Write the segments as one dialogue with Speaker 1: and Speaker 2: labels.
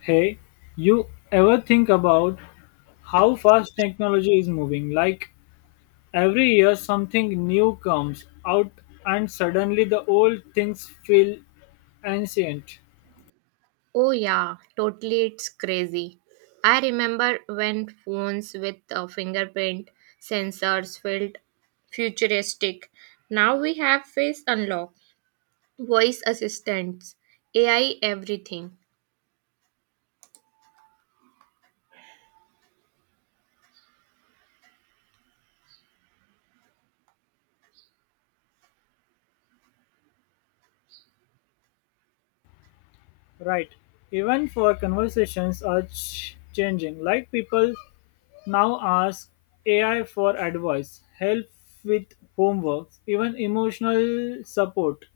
Speaker 1: Hey, you ever think about how fast technology is moving? Like every year, something new comes out, and suddenly the old things feel ancient.
Speaker 2: Oh, yeah, totally. It's crazy. I remember when phones with fingerprint sensors felt futuristic. Now we have face unlock, voice assistants, AI, everything.
Speaker 1: Right. Even for conversations are changing. Like people now ask AI for advice, help with homework, even emotional support.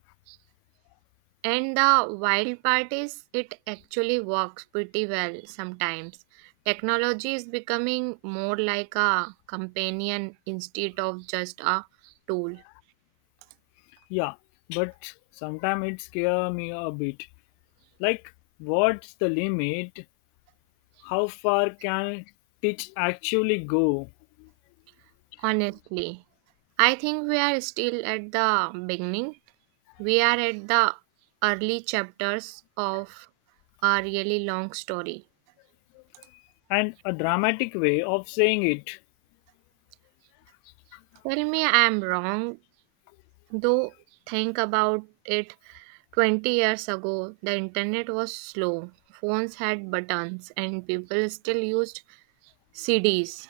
Speaker 2: And the wild part is, it actually works pretty well sometimes. Technology is becoming more like a companion instead of just a tool.
Speaker 1: Yeah, but sometimes it scares me a bit. Like, what's the limit? How far can Titch actually go?
Speaker 2: Honestly, I think we are still at the beginning. We are at the early chapters of a really long story.
Speaker 1: And a dramatic way of saying it
Speaker 2: Tell me I am wrong, though, think about it 20 years ago, the internet was slow, phones had buttons, and people still used CDs.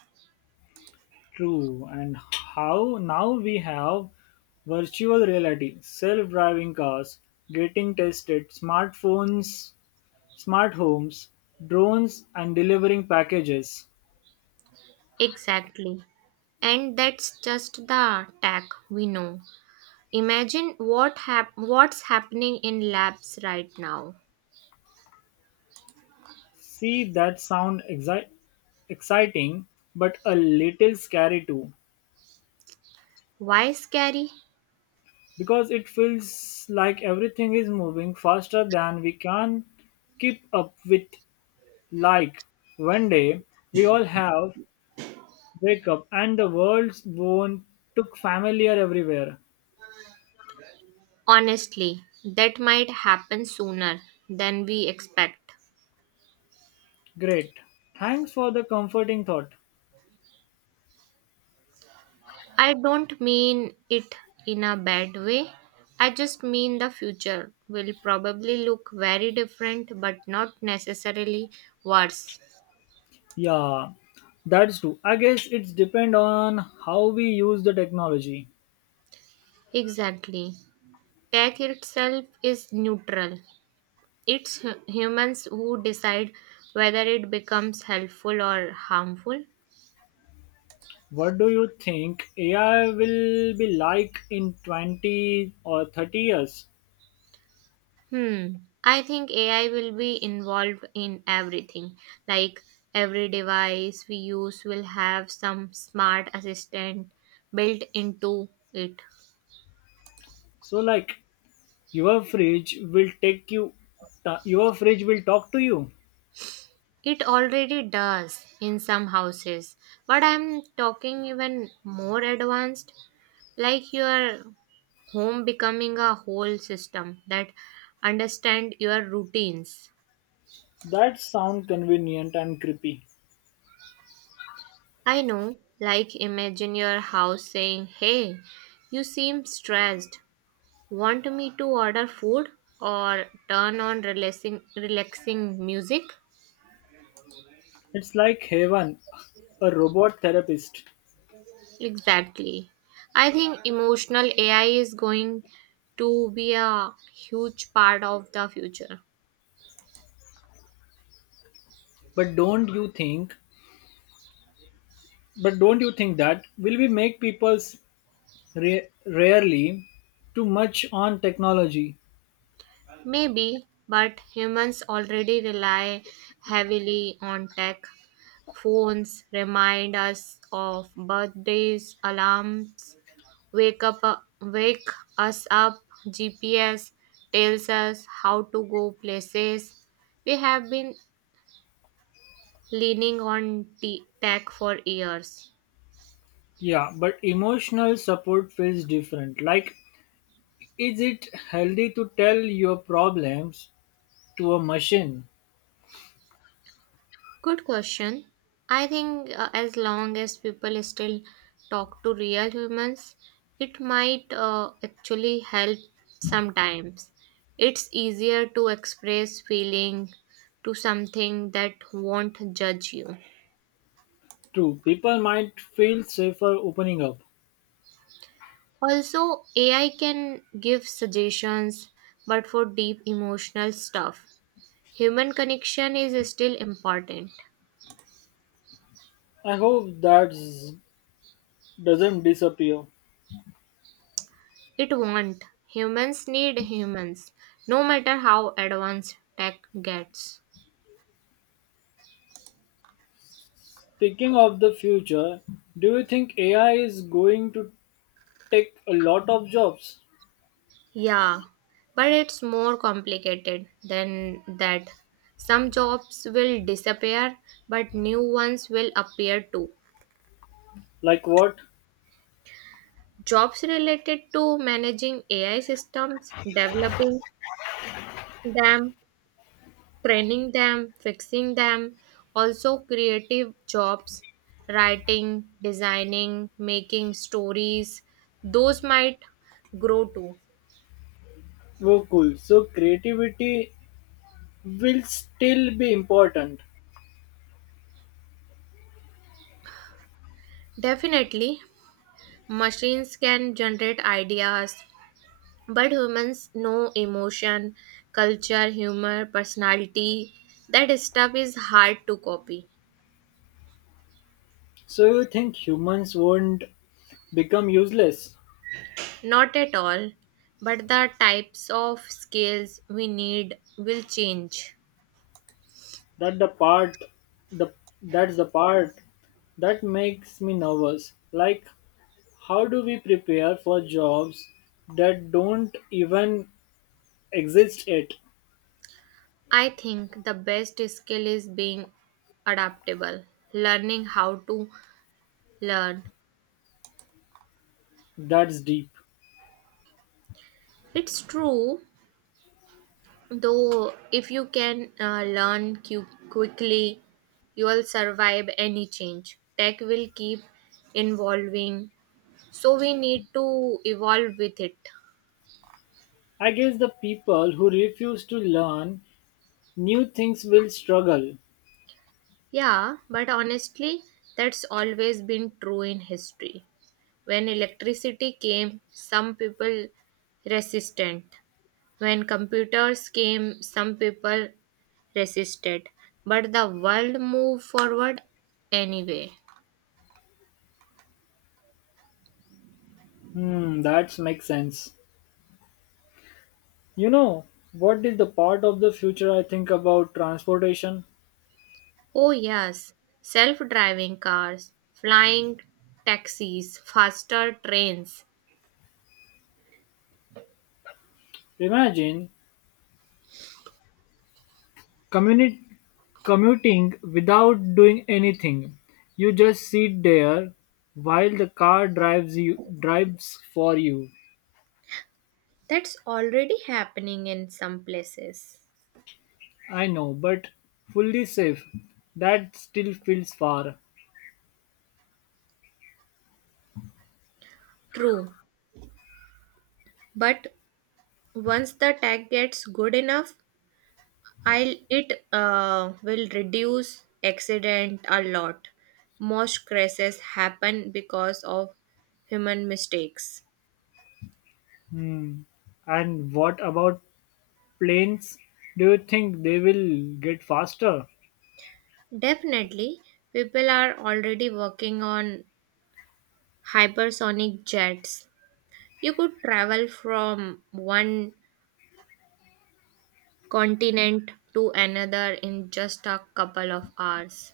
Speaker 1: true. And how now we have virtual reality, self driving cars, getting tested, smartphones, smart homes, drones, and delivering packages.
Speaker 2: Exactly. And that's just the tech we know. Imagine what's happening in labs right now.
Speaker 1: See, that sound exciting, but a little scary too.
Speaker 2: Why scary?
Speaker 1: Because it feels like everything is moving faster than we can keep up with. Like one day we all have wake up and the world's won't took familiar everywhere.
Speaker 2: Honestly, that might happen sooner than we expect.
Speaker 1: Great. Thanks for the comforting thought.
Speaker 2: I don't mean it in a bad way. I just mean the future will probably look very different but not necessarily worse.
Speaker 1: Yeah, that's true. I guess it's depend on how we use the technology.
Speaker 2: Exactly. Tech itself is neutral. Humans who decide whether it becomes helpful or harmful.
Speaker 1: What do you think AI will be like in 20 or 30 years?
Speaker 2: Hmm. I think AI will be involved in everything. Like every device we use will have some smart assistant built into it.
Speaker 1: So like your fridge will take you your fridge will talk to you.
Speaker 2: It already does in some houses, but I'm talking even more advanced, like your home becoming a whole system that understand your routines.
Speaker 1: That sound convenient and creepy.
Speaker 2: I know, like imagine your house saying, "Hey, you seem stressed. Want me to order food or turn on relaxing music?"
Speaker 1: It's like heaven, a robot therapist.
Speaker 2: Exactly. I think emotional AI is going to be a huge part of the future.
Speaker 1: But don't you think but don't you think that will we make people's rarely too much on technology?
Speaker 2: Maybe, but humans already rely heavily on tech. Phones remind us of birthdays, alarms, wake up, wake us up. GPS tells us how to go places. We have been leaning on tech for years.
Speaker 1: Yeah, but emotional support feels different. Like is it healthy to tell your problems to a machine?
Speaker 2: Good question. I think as long as people still talk to real humans, it might actually help sometimes. It's easier to express feeling to something that won't judge you.
Speaker 1: True, people might feel safer opening up.
Speaker 2: Also, AI can give suggestions, but for deep emotional stuff, human connection is still important.
Speaker 1: I hope that doesn't disappear.
Speaker 2: It won't. Humans need humans, no matter how advanced tech gets.
Speaker 1: Speaking of the future, do you think AI is going to take a lot of jobs?
Speaker 2: Yeah, but it's more complicated than that. Some jobs will disappear, but new ones will appear too.
Speaker 1: Like what?
Speaker 2: Jobs related to managing AI systems, developing them, training them, fixing them, also creative jobs, writing, designing, making stories, those might grow too.
Speaker 1: Oh, cool. So creativity will still be important.
Speaker 2: Definitely, machines can generate ideas, but humans know emotion, culture, humor, personality. That stuff is hard to copy.
Speaker 1: So you think humans won't become useless?
Speaker 2: Not at all, but the types of skills we need will change.
Speaker 1: That the part, the that's the part that makes me nervous. Like, how do we prepare for jobs that don't even exist yet?
Speaker 2: I think the best skill is being adaptable, learning how to learn.
Speaker 1: That's deep.
Speaker 2: It's true, though, if you can learn quickly, you will survive any change. Tech will keep evolving, so we need to evolve with it.
Speaker 1: I guess the people who refuse to learn new things will struggle.
Speaker 2: Yeah, but honestly, that's always been true in history. When electricity came, some people resistant. When computers came, some people resisted, but the world moved forward anyway.
Speaker 1: Hmm, that makes sense. You know, what is the part of the future I think about transportation?
Speaker 2: Oh, yes, self driving cars, flying taxis, faster trains.
Speaker 1: Imagine communi- commuting without doing anything. You just sit there while the car drives you drives for you.
Speaker 2: That's already happening in some places.
Speaker 1: I know, but fully safe. That still feels far.
Speaker 2: True, but once the tech gets good enough, I'll it will reduce accident a lot. Most crashes happen because of human mistakes.
Speaker 1: And what about planes, do you think they will get faster?
Speaker 2: Definitely, people are already working on hypersonic jets. You could travel from one continent to another in just a couple of hours.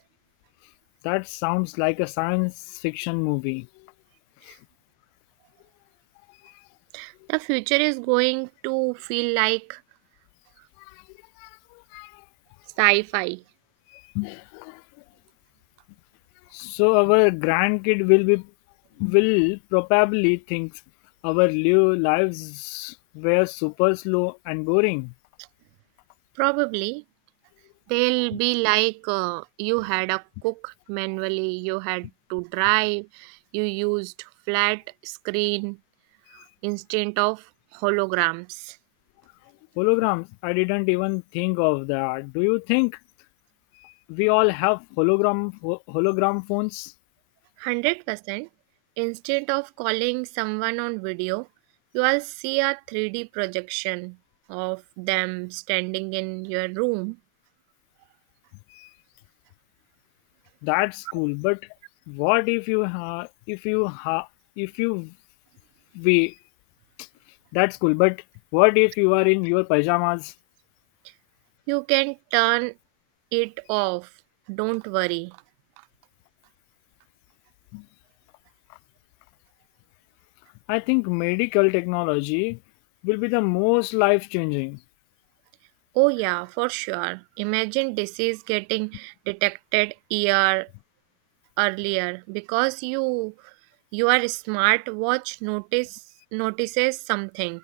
Speaker 1: That sounds like a science fiction movie.
Speaker 2: The future is going to feel like sci fi.
Speaker 1: So our grandkid will probably think our lives were super slow and boring.
Speaker 2: Probably. They'll be like you had a cook manually, you had to drive, you used flat screen instead of holograms.
Speaker 1: Holograms, I didn't even think of that. Do you think we all have hologram hologram phones?
Speaker 2: 100% instead of calling someone on video, you will see a 3D projection of them standing in your room.
Speaker 1: That's cool, but what if you ha- if you ha- if you we That's cool, but what if you are in your pajamas?
Speaker 2: You can turn it off. Don't worry.
Speaker 1: I think medical technology will be the most life changing.
Speaker 2: Oh, yeah, for sure. Imagine disease getting detected year earlier because you your smartwatch notices something,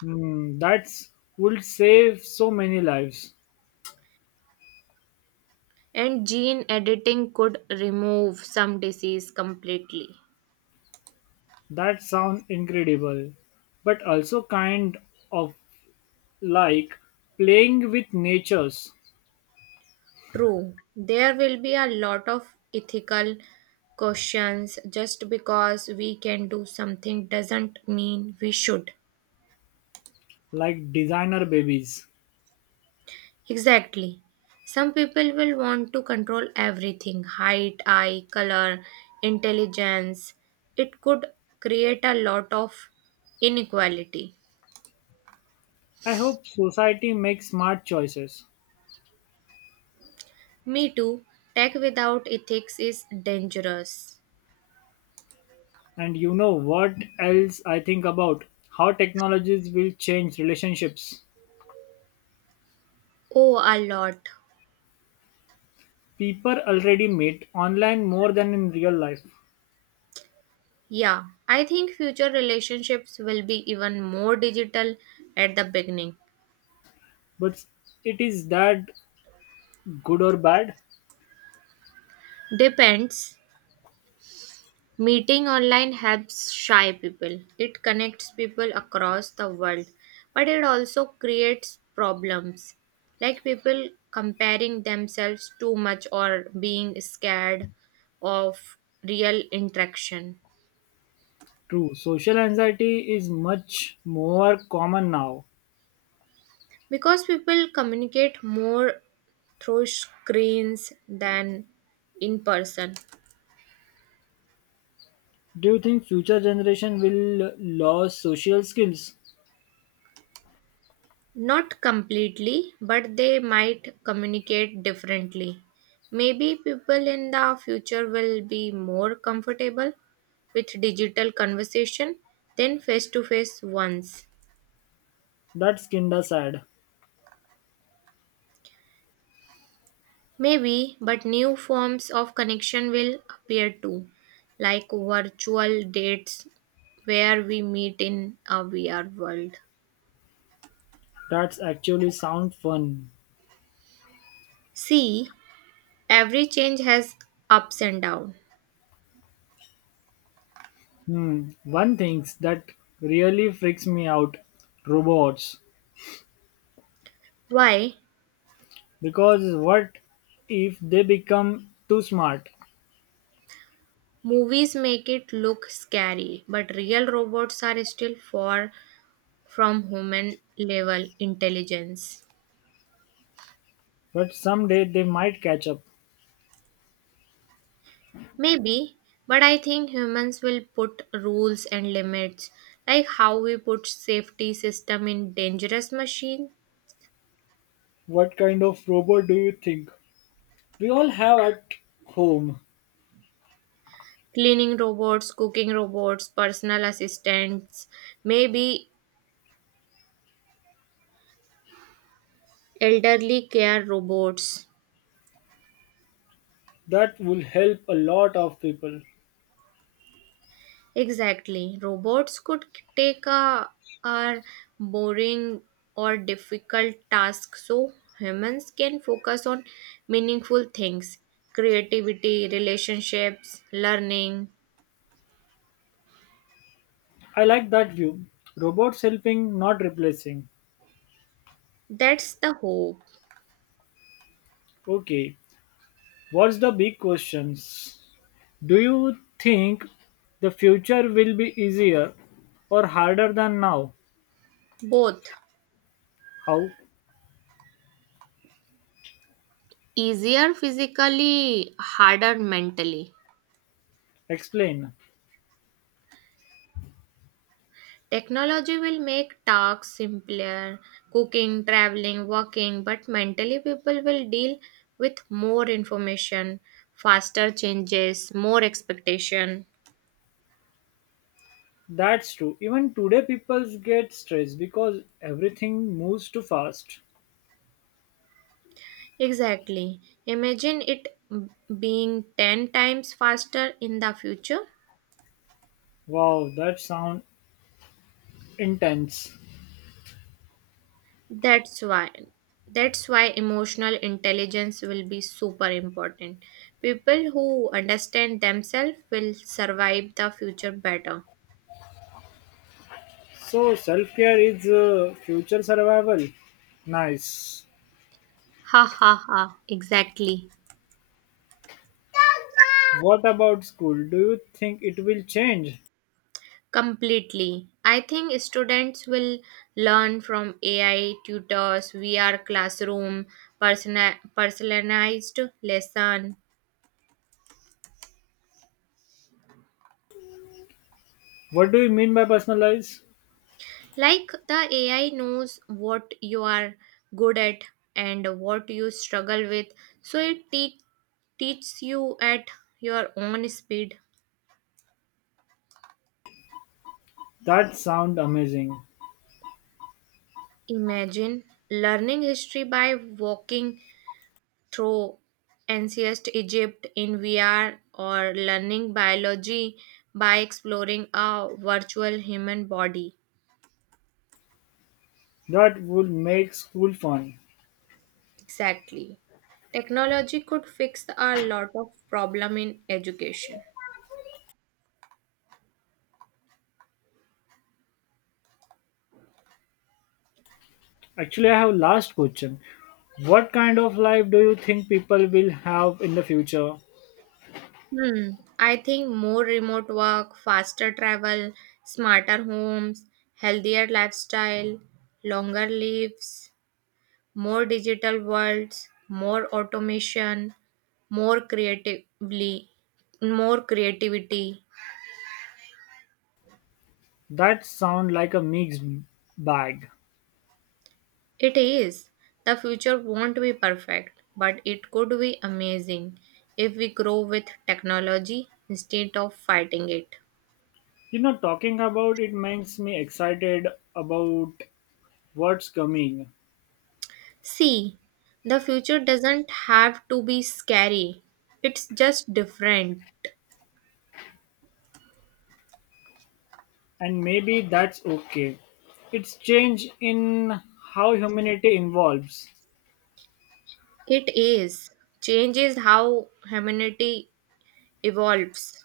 Speaker 1: Hmm, that's would save so many lives.
Speaker 2: and gene editing could remove some disease completely.
Speaker 1: That sound incredible, but also kind of like playing with natures,
Speaker 2: True, there will be a lot of ethical questions. Just because we can do something doesn't mean we should.
Speaker 1: like designer babies.
Speaker 2: Exactly. Some people will want to control everything, height, eye, color, intelligence. It could create a lot of inequality.
Speaker 1: I hope society makes smart choices.
Speaker 2: Me too. Tech without ethics is dangerous.
Speaker 1: And you know what else I think about? How technologies will change relationships.
Speaker 2: Oh, a lot.
Speaker 1: People already meet online more than in real life,
Speaker 2: Yeah, I think future relationships will be even more digital at the beginning.
Speaker 1: but it is that good or bad?
Speaker 2: Depends. Meeting online helps shy people. It connects people across the world, but it also creates problems like people comparing themselves too much or being scared of real interaction.
Speaker 1: True, social anxiety is much more common now.
Speaker 2: Because people communicate more through screens than in person.
Speaker 1: Do you think future generation will lose social skills?
Speaker 2: Not completely, but they might communicate differently. Maybe people in the future will be more comfortable with digital conversation than face to face ones.
Speaker 1: That's kinda sad.
Speaker 2: Maybe, but new forms of connection will appear too, like virtual dates where we meet in a VR world.
Speaker 1: That's actually sound fun.
Speaker 2: See, every change has ups and downs.
Speaker 1: Hmm. One thing that really freaks me out robots.
Speaker 2: Why?
Speaker 1: Because what if they become too smart?
Speaker 2: Movies make it look scary, but real robots are still far from human level intelligence.
Speaker 1: But someday they might catch up.
Speaker 2: Maybe, but I think humans will put rules and limits, like how we put safety system in dangerous machine,
Speaker 1: What kind of robot do you think we all have at home
Speaker 2: cleaning robots, cooking robots, personal assistants, maybe elderly care robots.
Speaker 1: that will help a lot of people?
Speaker 2: Exactly. Robots could take a boring or difficult task so humans can focus on meaningful things, creativity, relationships, learning.
Speaker 1: I like that view. Robots helping, not replacing.
Speaker 2: That's the hope.
Speaker 1: Okay, what's the big questions? Do you think the future will be easier or harder than now?
Speaker 2: Both
Speaker 1: How?
Speaker 2: easier physically, harder mentally.
Speaker 1: Explain.
Speaker 2: Technology will make tasks simpler, cooking, traveling, working, but mentally people will deal with more information, faster changes, more expectation.
Speaker 1: That's true. Even today, people get stressed because everything moves too fast.
Speaker 2: Exactly. Imagine being 10 times faster in the future.
Speaker 1: Wow, that sounds intense.
Speaker 2: That's why that's why emotional intelligence will be super important. People who understand themselves will survive the future better.
Speaker 1: So self care is future survival. Nice.
Speaker 2: Ha ha ha, exactly.
Speaker 1: What about school? Do you think it will change?
Speaker 2: Completely. I think students will learn from AI tutors, VR classroom, personalized lesson.
Speaker 1: What do you mean by personalized?
Speaker 2: Like the AI knows what you are good at and what you struggle with, so teaches you at your own speed.
Speaker 1: That sound amazing.
Speaker 2: Imagine learning history by walking through ancient Egypt in VR or learning biology by exploring a virtual human body.
Speaker 1: That would make school fun.
Speaker 2: Exactly. Technology could fix a lot of problem in education.
Speaker 1: Actually, I have last question. What kind of life do you think people will have in the future?
Speaker 2: Hmm. I think more remote work, faster travel, smarter homes, healthier lifestyle, longer lives, more digital worlds, more automation, more creatively, more creativity.
Speaker 1: That sound like a mixed bag.
Speaker 2: It is. The future won't be perfect, but it could be amazing if we grow with technology instead of fighting it.
Speaker 1: You know, talking about it makes me excited about what's coming.
Speaker 2: See, the future doesn't have to be scary. It's just different.
Speaker 1: And maybe that's okay. It's change in how humanity involves.
Speaker 2: It is. Changes how humanity evolves.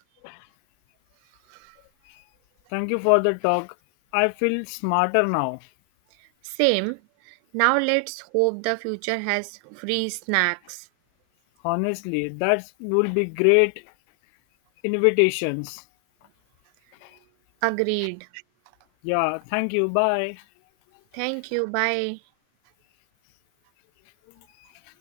Speaker 1: Thank you for the talk. I feel smarter now.
Speaker 2: Same. Now let's hope the future has free snacks.
Speaker 1: Honestly, that will be great invitations.
Speaker 2: Agreed.
Speaker 1: Yeah, thank you. Bye.
Speaker 2: Thank you. Bye.